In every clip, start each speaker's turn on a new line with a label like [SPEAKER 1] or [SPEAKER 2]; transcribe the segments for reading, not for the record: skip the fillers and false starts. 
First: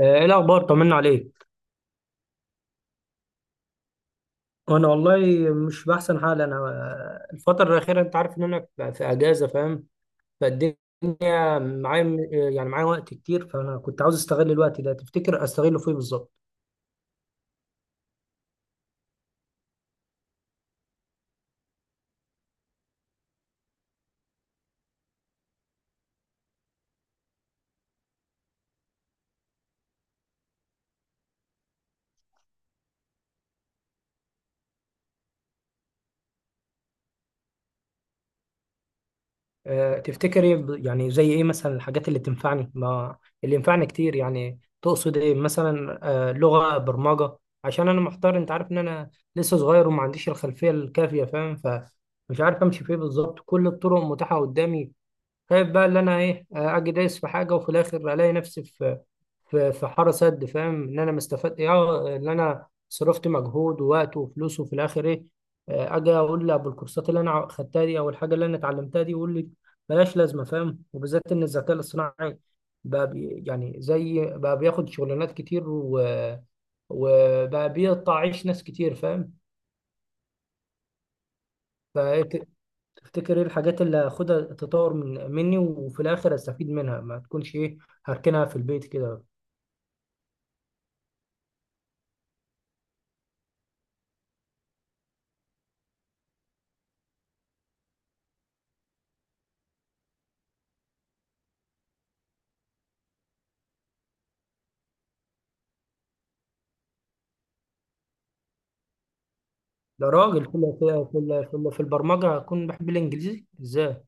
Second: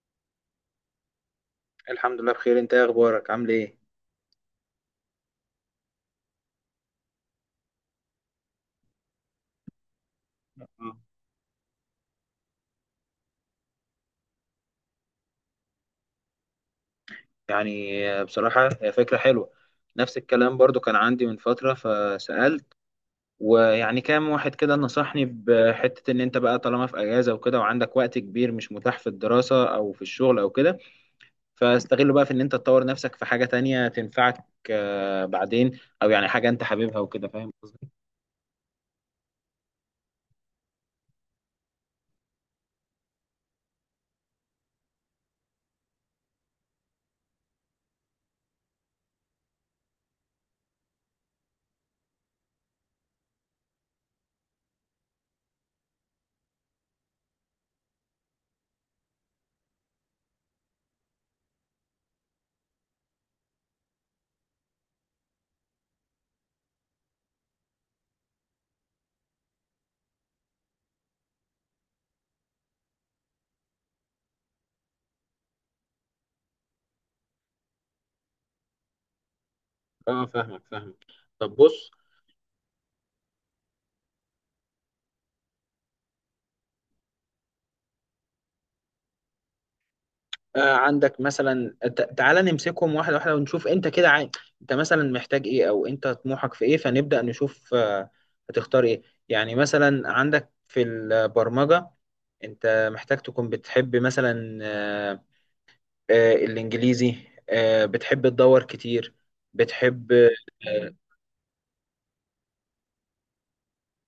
[SPEAKER 1] ايه الاخبار؟ طمنا عليك.
[SPEAKER 2] الحمد لله بخير، انت ايه اخبارك؟ عامل ايه؟
[SPEAKER 1] انا والله مش باحسن حال. انا آه، الفتره الاخيره انت عارف ان انا في اجازه، فاهم.
[SPEAKER 2] آه.
[SPEAKER 1] فالدنيا معايا يعني معايا وقت كتير، فانا كنت عاوز استغل الوقت ده. تفتكر استغله في ايه بالظبط؟
[SPEAKER 2] بصراحة هي فكرة حلوة. نفس الكلام برضو كان عندي من فترة فسألت. ويعني كام واحد كده نصحني بحتة ان انت بقى طالما في اجازة وكده وعندك وقت كبير مش متاح في الدراسة او في الشغل او كده، فاستغله بقى في ان انت تطور نفسك في حاجة تانية تنفعك، بعدين او يعني حاجة انت حاببها وكده. فاهم قصدي؟
[SPEAKER 1] تفتكر ايه؟ يعني زي ايه مثلا؟ الحاجات اللي تنفعني، ما اللي ينفعني كتير، يعني تقصد ايه مثلا؟ لغه برمجه؟ عشان انا محتار. انت عارف ان انا لسه صغير وما عنديش الخلفيه الكافيه، فاهم. مش عارف امشي فيه بالظبط. كل الطرق متاحه قدامي. خايف بقى اللي انا ايه، اجي دايس في حاجه وفي الاخر الاقي نفسي في حاره سد. فاهم ان انا مستفاد ايه، ان انا صرفت مجهود ووقت وفلوس، وفي الاخر ايه؟ اجي اقول لابو الكورسات اللي انا خدتها دي او الحاجه اللي انا اتعلمتها دي، يقول لي بلاش، لازمه، فاهم. وبالذات ان الذكاء الاصطناعي بقى يعني زي بقى بياخد شغلانات كتير وبقى بيقطع عيش ناس كتير،
[SPEAKER 2] اه، فاهمك. طب بص،
[SPEAKER 1] فاهم. تفتكر ايه الحاجات اللي هاخدها تطور من مني، وفي الاخر استفيد منها ما تكونش ايه، هركنها في البيت كده؟
[SPEAKER 2] عندك مثلا تعالى نمسكهم واحدة واحدة ونشوف انت كده انت مثلا محتاج ايه، او انت طموحك في ايه، فنبدأ نشوف هتختار ايه. يعني مثلا عندك في البرمجة، انت محتاج تكون بتحب مثلا الانجليزي، بتحب تدور كتير،
[SPEAKER 1] ده
[SPEAKER 2] بتحب
[SPEAKER 1] راجل في البرمجه هكون بحب الانجليزي ازاي؟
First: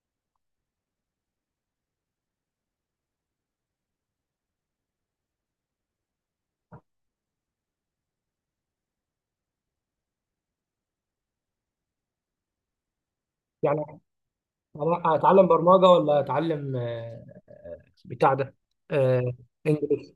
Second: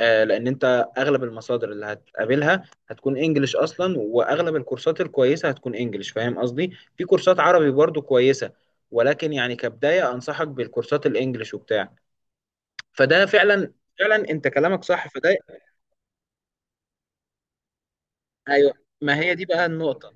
[SPEAKER 2] لان انت اغلب المصادر اللي هتقابلها هتكون انجليش اصلا، واغلب الكورسات الكويسه هتكون انجليش. فاهم قصدي؟ في كورسات عربي برضو كويسه، ولكن يعني كبدايه انصحك بالكورسات الانجليش وبتاع. فده فعلا،
[SPEAKER 1] يعني
[SPEAKER 2] فعلا انت كلامك صح.
[SPEAKER 1] أنا
[SPEAKER 2] فده
[SPEAKER 1] اتعلم برمجه ولا اتعلم بتاع ده؟
[SPEAKER 2] ايوه، ما
[SPEAKER 1] آه،
[SPEAKER 2] هي دي بقى النقطه،
[SPEAKER 1] انجليزي.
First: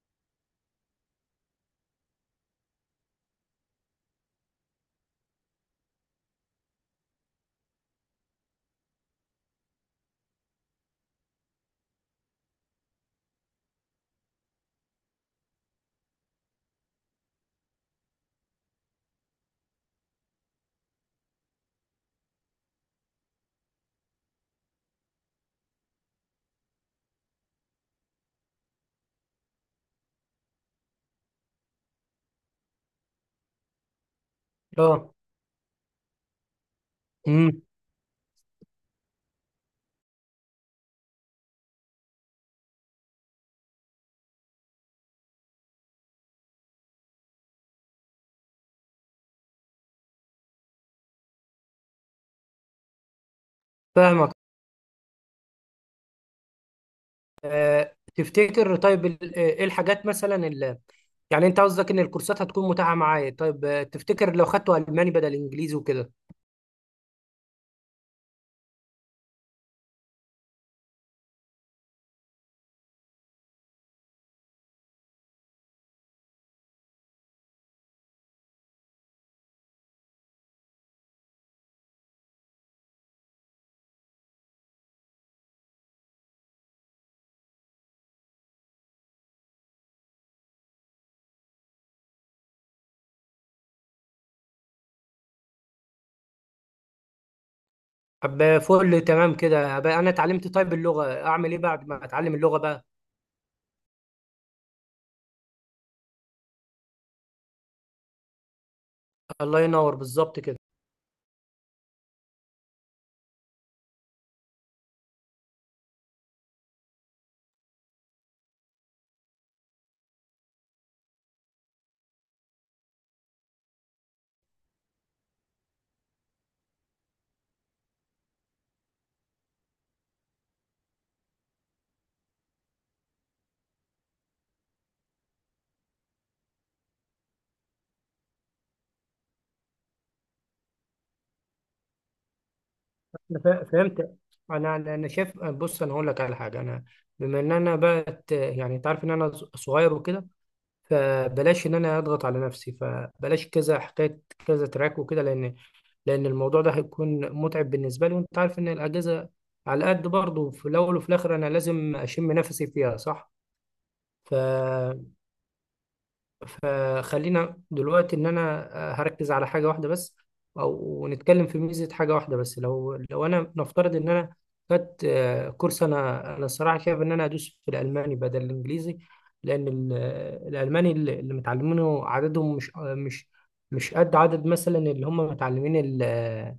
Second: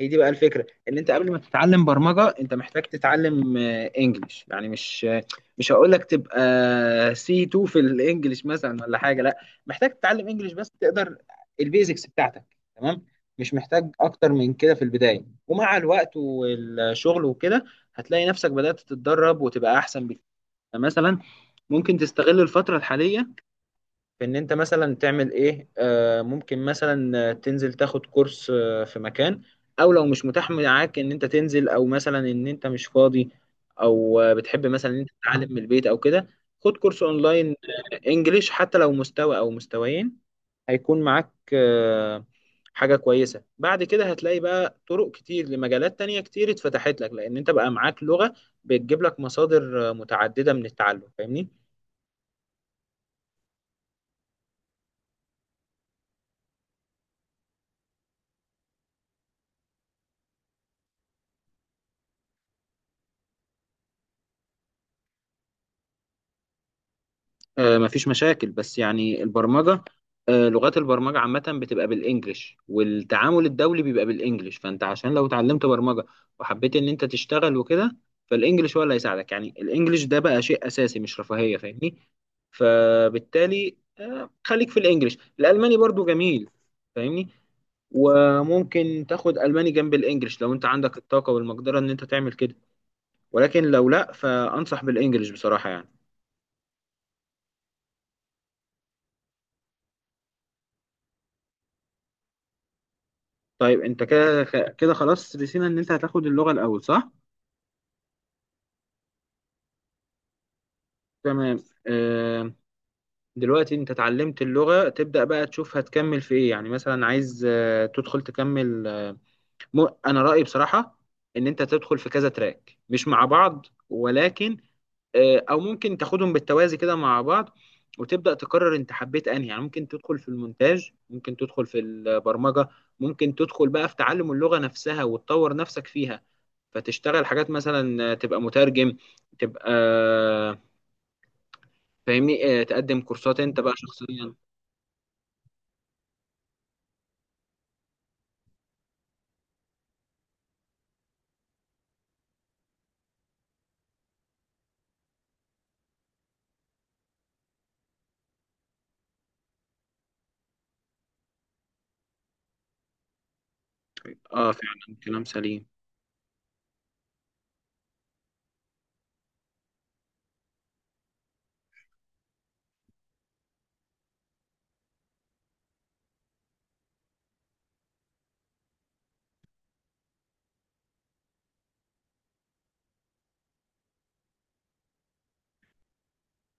[SPEAKER 2] هي دي بقى الفكره. ان انت قبل ما تتعلم برمجه انت محتاج تتعلم انجليش. يعني مش هقول لك تبقى سي 2 في الانجليش مثلا ولا حاجه، لا، محتاج تتعلم انجليش بس تقدر البيزكس بتاعتك. تمام؟ مش محتاج اكتر من كده في البدايه، ومع الوقت والشغل وكده هتلاقي نفسك بدات تتدرب وتبقى احسن بكتير. يعني مثلا ممكن تستغل الفتره الحاليه في ان انت مثلا تعمل ايه. ممكن مثلا تنزل تاخد كورس في مكان، او لو مش متاح معاك ان انت تنزل، او مثلا ان انت مش فاضي، او بتحب مثلا ان انت
[SPEAKER 1] اه.
[SPEAKER 2] تتعلم من البيت او كده، خد كورس اونلاين
[SPEAKER 1] امم
[SPEAKER 2] انجليش. حتى لو مستوى او مستويين هيكون معاك حاجة كويسة. بعد كده هتلاقي بقى طرق كتير لمجالات تانية كتير اتفتحت لك، لان انت بقى معاك لغة بتجيب لك مصادر متعددة من التعلم. فاهمني؟
[SPEAKER 1] فاهمك. تفتكر؟ طيب ايه الحاجات مثلا اللي يعني انت قصدك ان الكورسات هتكون متاحه معايا؟ طيب تفتكر لو خدته الماني بدل انجليزي وكده؟
[SPEAKER 2] مفيش مشاكل، بس يعني البرمجة، لغات البرمجة عامة بتبقى بالإنجلش، والتعامل الدولي بيبقى بالإنجلش، فأنت عشان لو اتعلمت برمجة وحبيت إن أنت تشتغل وكده، فالإنجلش هو اللي هيساعدك. يعني الإنجلش ده بقى شيء أساسي مش رفاهية. فاهمني؟ فبالتالي خليك في الإنجلش. الألماني برضو جميل، فاهمني؟ وممكن تاخد ألماني جنب الإنجلش لو أنت عندك الطاقة والمقدرة إن أنت تعمل كده، ولكن لو لأ فأنصح بالإنجلش بصراحة يعني.
[SPEAKER 1] طب فل تمام كده بقى. انا اتعلمت طيب اللغه، اعمل ايه بعد ما اتعلم اللغه بقى؟
[SPEAKER 2] طيب انت كده خلاص رسينا ان انت هتاخد اللغة الاول، صح؟
[SPEAKER 1] الله ينور، بالظبط كده.
[SPEAKER 2] تمام. آه، دلوقتي انت اتعلمت اللغة، تبدأ بقى تشوف هتكمل في ايه. يعني مثلا عايز آه تدخل تكمل انا رأيي بصراحة ان انت تدخل في كذا تراك، مش مع بعض، ولكن او ممكن تاخدهم بالتوازي كده مع بعض، وتبدأ تقرر انت حبيت انهي. يعني ممكن تدخل في المونتاج، ممكن تدخل في البرمجة، ممكن تدخل بقى في تعلم اللغة نفسها وتطور نفسك فيها، فتشتغل حاجات مثلا تبقى مترجم، تبقى، فاهمني؟ تقدم كورسات
[SPEAKER 1] أنا
[SPEAKER 2] انت بقى
[SPEAKER 1] فهمت.
[SPEAKER 2] شخصيا.
[SPEAKER 1] انا شايف، بص، انا هقول لك على حاجه. انا بما ان انا بقت، يعني انت عارف ان انا صغير وكده، فبلاش ان انا اضغط على نفسي، فبلاش كذا حكايه، كذا تراك وكده، لان الموضوع ده هيكون متعب بالنسبه لي. وانت عارف ان الاجازه على قد برضه في الاول، وفي الاخر انا لازم اشم نفسي فيها، صح. ف
[SPEAKER 2] اه فعلا كلام سليم.
[SPEAKER 1] فخلينا دلوقتي ان انا هركز على حاجه واحده بس، او نتكلم في ميزه حاجه واحده بس. لو انا نفترض ان انا خدت كورس، انا الصراحه شايف ان انا ادوس في الالماني بدل الانجليزي، لان الالماني اللي متعلمينه عددهم مش آه، مش مش قد عدد مثلا اللي هم متعلمين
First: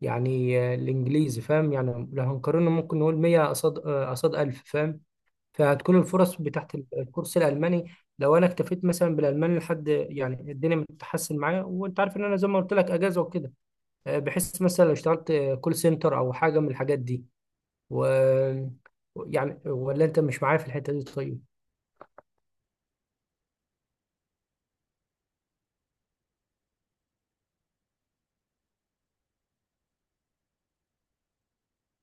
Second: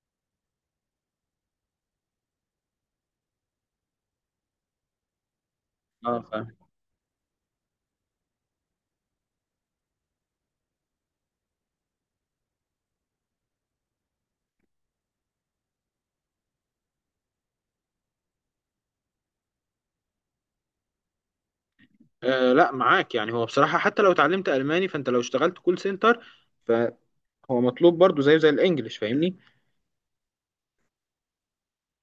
[SPEAKER 1] يعني الانجليزي، فاهم. يعني لو هنقارنه ممكن نقول 100 قصاد، قصاد 1000، فاهم. فهتكون
[SPEAKER 2] اه
[SPEAKER 1] الفرص
[SPEAKER 2] فاهم.
[SPEAKER 1] بتاعت الكورس الالماني، لو انا اكتفيت مثلا بالالماني لحد يعني الدنيا بتتحسن معايا. وانت عارف ان انا زي ما قلت لك اجازه وكده. بحس مثلا لو اشتغلت كول سنتر او حاجه من الحاجات دي و يعني. ولا انت مش معايا في الحته دي؟ طيب.
[SPEAKER 2] آه لا معاك. يعني هو بصراحة حتى لو اتعلمت ألماني، فانت لو اشتغلت كول سنتر فهو مطلوب برضو زيه زي الانجليش. فاهمني؟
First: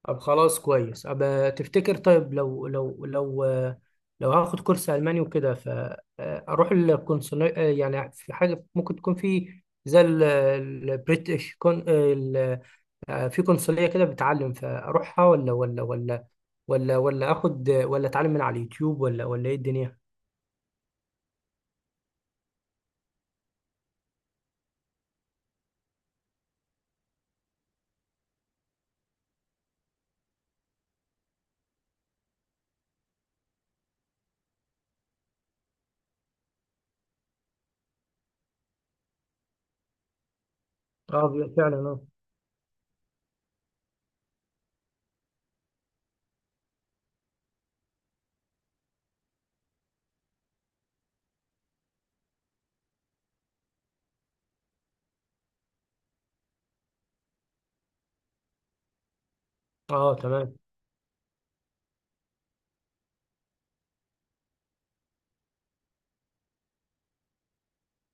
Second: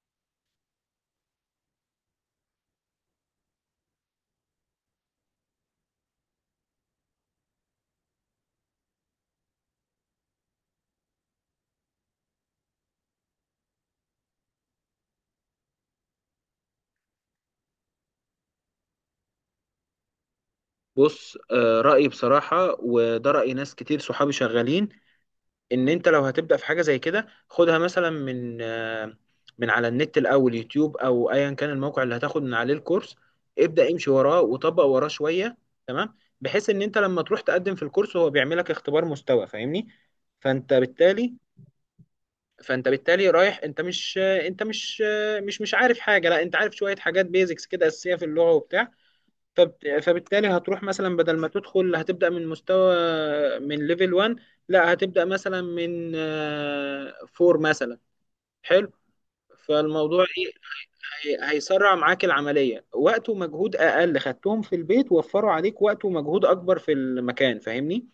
[SPEAKER 1] طب خلاص، كويس. أبقى تفتكر طيب لو هاخد كورس الماني وكده فاروح القنصليه؟ يعني في حاجه ممكن تكون في، زي البريتش، في قنصلية كده بتعلم، فأروحها؟ ولا آخد، ولا أتعلم من على اليوتيوب، ولا إيه الدنيا؟
[SPEAKER 2] بص، آه رأيي بصراحة، وده رأي ناس كتير صحابي شغالين، ان انت لو هتبدا في حاجه زي كده، خدها مثلا من من على النت الاول، يوتيوب او ايا كان الموقع اللي هتاخد من عليه الكورس. ابدا امشي وراه وطبق وراه شويه. تمام؟ بحيث ان انت لما تروح تقدم في الكورس هو بيعملك اختبار مستوى. فاهمني؟ فانت بالتالي
[SPEAKER 1] أه فعلا، أه.
[SPEAKER 2] فانت بالتالي رايح، انت مش مش عارف حاجه، لا، انت عارف شويه حاجات بيزكس كده اساسيه في اللغه وبتاع. فبالتالي هتروح مثلا، بدل ما تدخل هتبدأ من مستوى، من ليفل 1، لا هتبدأ مثلا من 4 مثلا. حلو.
[SPEAKER 1] أه
[SPEAKER 2] فالموضوع ايه،
[SPEAKER 1] تمام.
[SPEAKER 2] هيسرع معاك العملية، وقت ومجهود اقل خدتهم في البيت وفروا عليك وقت ومجهود اكبر في المكان. فاهمني؟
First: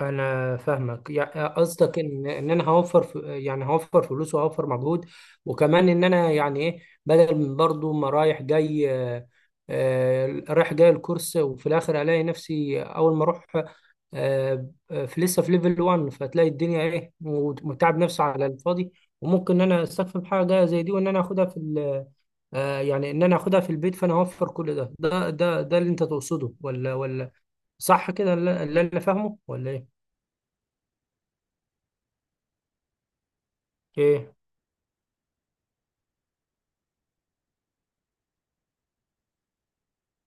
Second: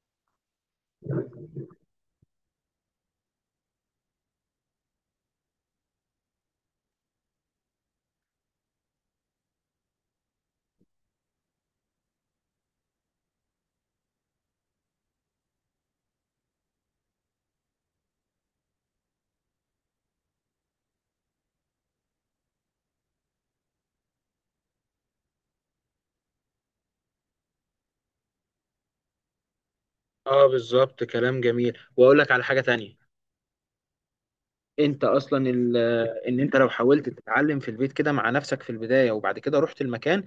[SPEAKER 1] انا فاهمك. يعني قصدك ان ان انا هوفر، يعني هوفر فلوس وهوفر مجهود. وكمان ان انا يعني ايه، بدل من برضو ما رايح جاي، رايح جاي الكورس، وفي الاخر الاقي نفسي اول ما اروح في لسه في ليفل 1، فتلاقي الدنيا ايه، متعب نفسي على الفاضي. وممكن ان انا استكفي بحاجه زي دي، وان انا اخدها في يعني ان انا اخدها في البيت. فانا هوفر كل ده اللي انت تقصده، ولا صح كده اللي انا فاهمه، ولا ايه؟
[SPEAKER 2] اه بالظبط كلام جميل، واقول لك على حاجة تانية.
[SPEAKER 1] ايه.
[SPEAKER 2] انت اصلا ان انت لو حاولت تتعلم في البيت كده مع نفسك في البدايه، وبعد كده رحت المكان،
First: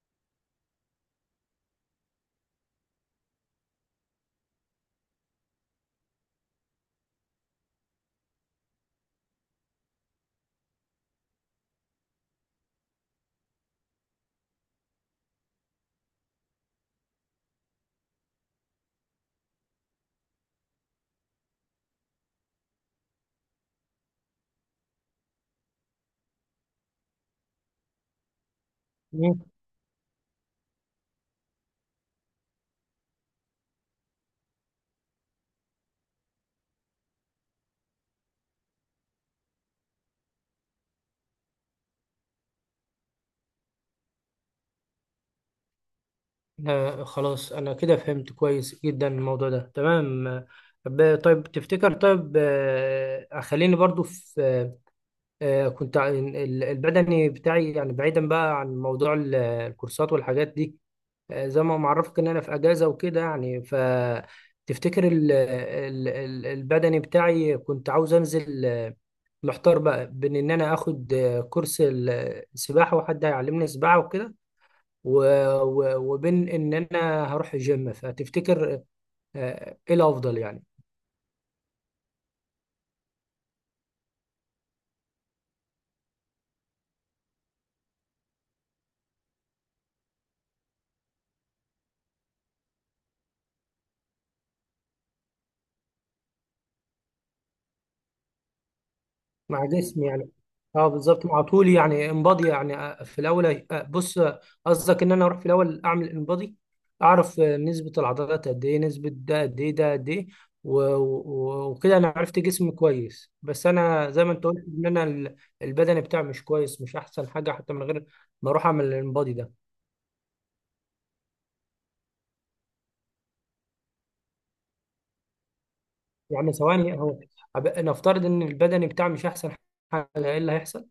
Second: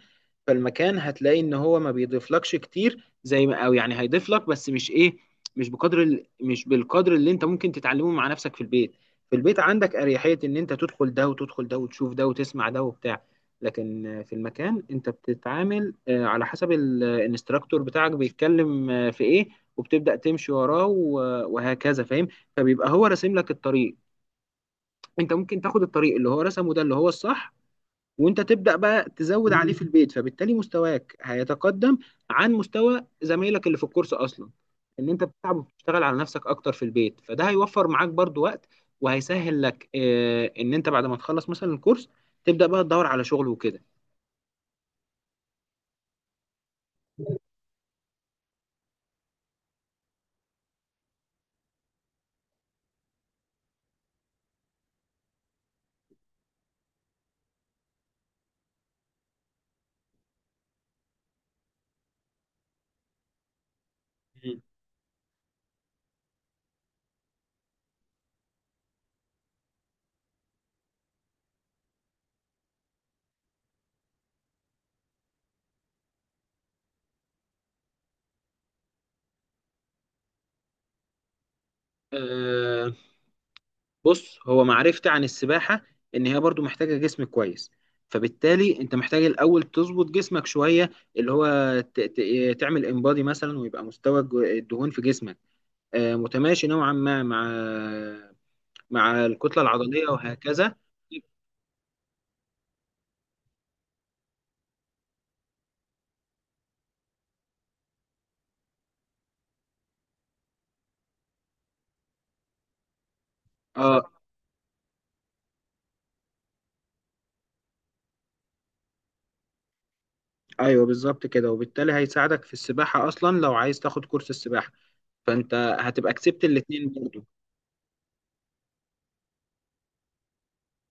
[SPEAKER 2] فالمكان هتلاقي ان هو ما بيضيفلكش كتير زي ما، او يعني هيضيف لك بس مش ايه، مش مش بالقدر اللي انت ممكن تتعلمه مع نفسك في البيت. في البيت عندك اريحيه ان انت تدخل ده وتدخل ده وتشوف ده وتسمع ده وبتاع. لكن في المكان انت بتتعامل على حسب الانستراكتور بتاعك بيتكلم في ايه، وبتبدأ تمشي وراه وهكذا. فاهم؟ فبيبقى هو راسم لك الطريق. انت ممكن تاخد الطريق اللي هو رسمه ده اللي هو الصح، وانت تبدأ بقى
[SPEAKER 1] مم.
[SPEAKER 2] تزود عليه في البيت، فبالتالي مستواك هيتقدم عن مستوى زمايلك اللي في الكورس اصلا. ان انت بتتعب وبتشتغل على نفسك اكتر في البيت، فده هيوفر معاك برضو وقت، وهيسهل لك اه ان انت بعد ما تخلص مثلا الكورس تبدأ بقى تدور على شغل وكده.
[SPEAKER 1] آه خلاص، أنا كده فهمت كويس جدا الموضوع ده، تمام. طيب تفتكر، طيب خليني برضو في كنت البدني بتاعي، يعني بعيدا بقى عن موضوع الكورسات والحاجات دي. زي ما معرفك إن أنا في أجازة وكده، يعني
[SPEAKER 2] مم.
[SPEAKER 1] فتفتكر البدني بتاعي كنت عاوز أنزل. محتار بقى بين إن أنا آخد كورس السباحة وحد هيعلمني سباحة وكده، و... و... وبين ان انا هروح الجيم. فتفتكر ايه الافضل يعني؟
[SPEAKER 2] آه، بص، هو معرفتي عن السباحة إن هي برضو محتاجة جسم كويس، فبالتالي أنت محتاج الأول تظبط جسمك شوية، اللي هو تعمل انبادي مثلا، ويبقى مستوى الدهون في جسمك متماشي نوعا ما مع مع الكتلة
[SPEAKER 1] مع
[SPEAKER 2] العضلية
[SPEAKER 1] جسمي يعني.
[SPEAKER 2] وهكذا.
[SPEAKER 1] اه بالظبط، مع طولي يعني، انبادي يعني. في الاول، بص، قصدك ان انا اروح في الاول اعمل انبادي، اعرف نسبة العضلات قد ايه، نسبة ده قد ايه، ده قد ايه. و- و- وكده انا عرفت جسمي كويس. بس انا
[SPEAKER 2] اه
[SPEAKER 1] زي ما انت قلت، ان انا البدني بتاعي مش كويس، مش احسن حاجة، حتى من غير ما اروح اعمل الانبادي ده.
[SPEAKER 2] ايوه بالظبط كده، وبالتالي هيساعدك في السباحة أصلا. لو عايز تاخد كورس السباحة، فأنت هتبقى كسبت
[SPEAKER 1] يعني
[SPEAKER 2] الاتنين
[SPEAKER 1] ثواني، هو
[SPEAKER 2] برضو.
[SPEAKER 1] نفترض ان البدني بتاعي مش احسن حاجه، ايه اللي هيحصل؟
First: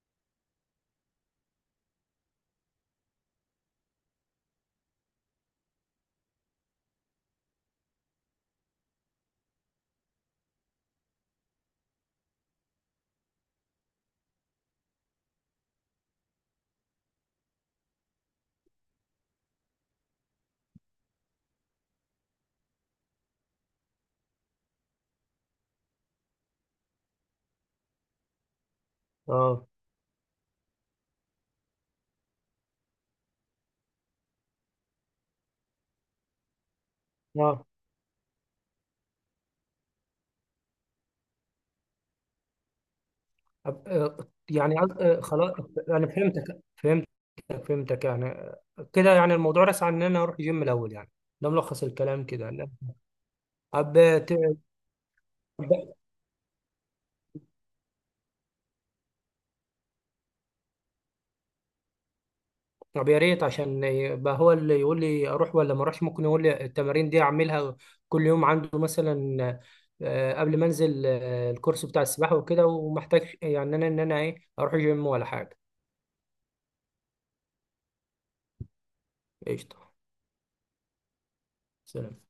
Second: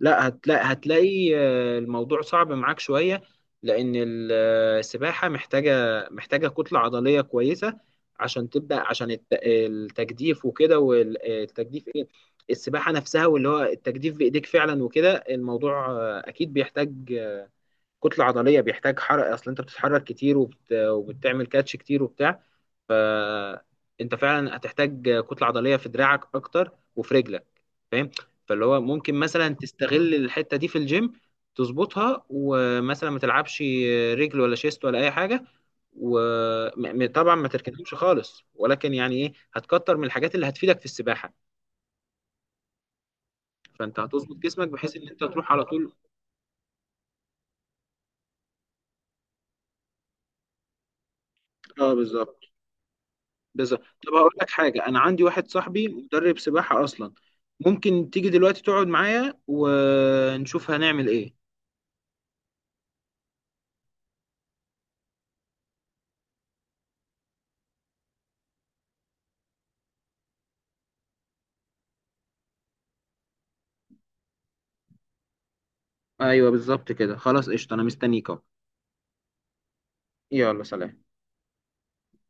[SPEAKER 2] لا، هتلاقي الموضوع صعب معاك شوية، لأن السباحة محتاجة كتلة عضلية كويسة عشان تبدأ، عشان التجديف وكده. والتجديف إيه؟ السباحة نفسها، واللي هو التجديف بإيديك فعلا وكده. الموضوع أكيد بيحتاج كتلة عضلية، بيحتاج حرق، أصل أنت بتتحرك كتير وبتعمل كاتش كتير وبتاع. فانت فعلا هتحتاج كتله عضليه في دراعك اكتر وفي رجلك. فاهم؟ فاللي هو ممكن مثلا
[SPEAKER 1] اه.
[SPEAKER 2] تستغل الحته دي في الجيم تظبطها، ومثلا ما تلعبش رجل ولا شيست ولا اي حاجه، وطبعا ما
[SPEAKER 1] اه.
[SPEAKER 2] تركنهمش خالص، ولكن يعني ايه هتكتر من الحاجات اللي هتفيدك في السباحه،
[SPEAKER 1] أب-
[SPEAKER 2] فانت
[SPEAKER 1] آه،
[SPEAKER 2] هتظبط جسمك
[SPEAKER 1] يعني
[SPEAKER 2] بحيث ان انت تروح
[SPEAKER 1] خلاص،
[SPEAKER 2] على طول.
[SPEAKER 1] يعني فهمتك فهمتك فهمتك يعني. كده يعني الموضوع رسى عن ان انا اروح جيم الاول يعني. ده ملخص
[SPEAKER 2] اه
[SPEAKER 1] الكلام
[SPEAKER 2] بالظبط،
[SPEAKER 1] كده، لا.
[SPEAKER 2] بالظبط.
[SPEAKER 1] طب
[SPEAKER 2] طب هقول
[SPEAKER 1] ت-
[SPEAKER 2] لك حاجه، انا عندي واحد صاحبي
[SPEAKER 1] أب-
[SPEAKER 2] مدرب سباحه اصلا. ممكن تيجي دلوقتي تقعد معايا ونشوف هنعمل ايه.
[SPEAKER 1] طب يا ريت، عشان يبقى هو اللي يقول لي اروح ولا ما اروحش، ممكن يقول لي التمارين دي اعملها كل يوم عنده مثلا، قبل ما انزل الكورس بتاع السباحه وكده، ومحتاج يعني انا ان انا ايه، اروح جيم ولا حاجه؟
[SPEAKER 2] ايوه بالظبط كده، خلاص قشطه انا مستنيك اهو.
[SPEAKER 1] قشطه.
[SPEAKER 2] يلا، سلام.
[SPEAKER 1] سلام.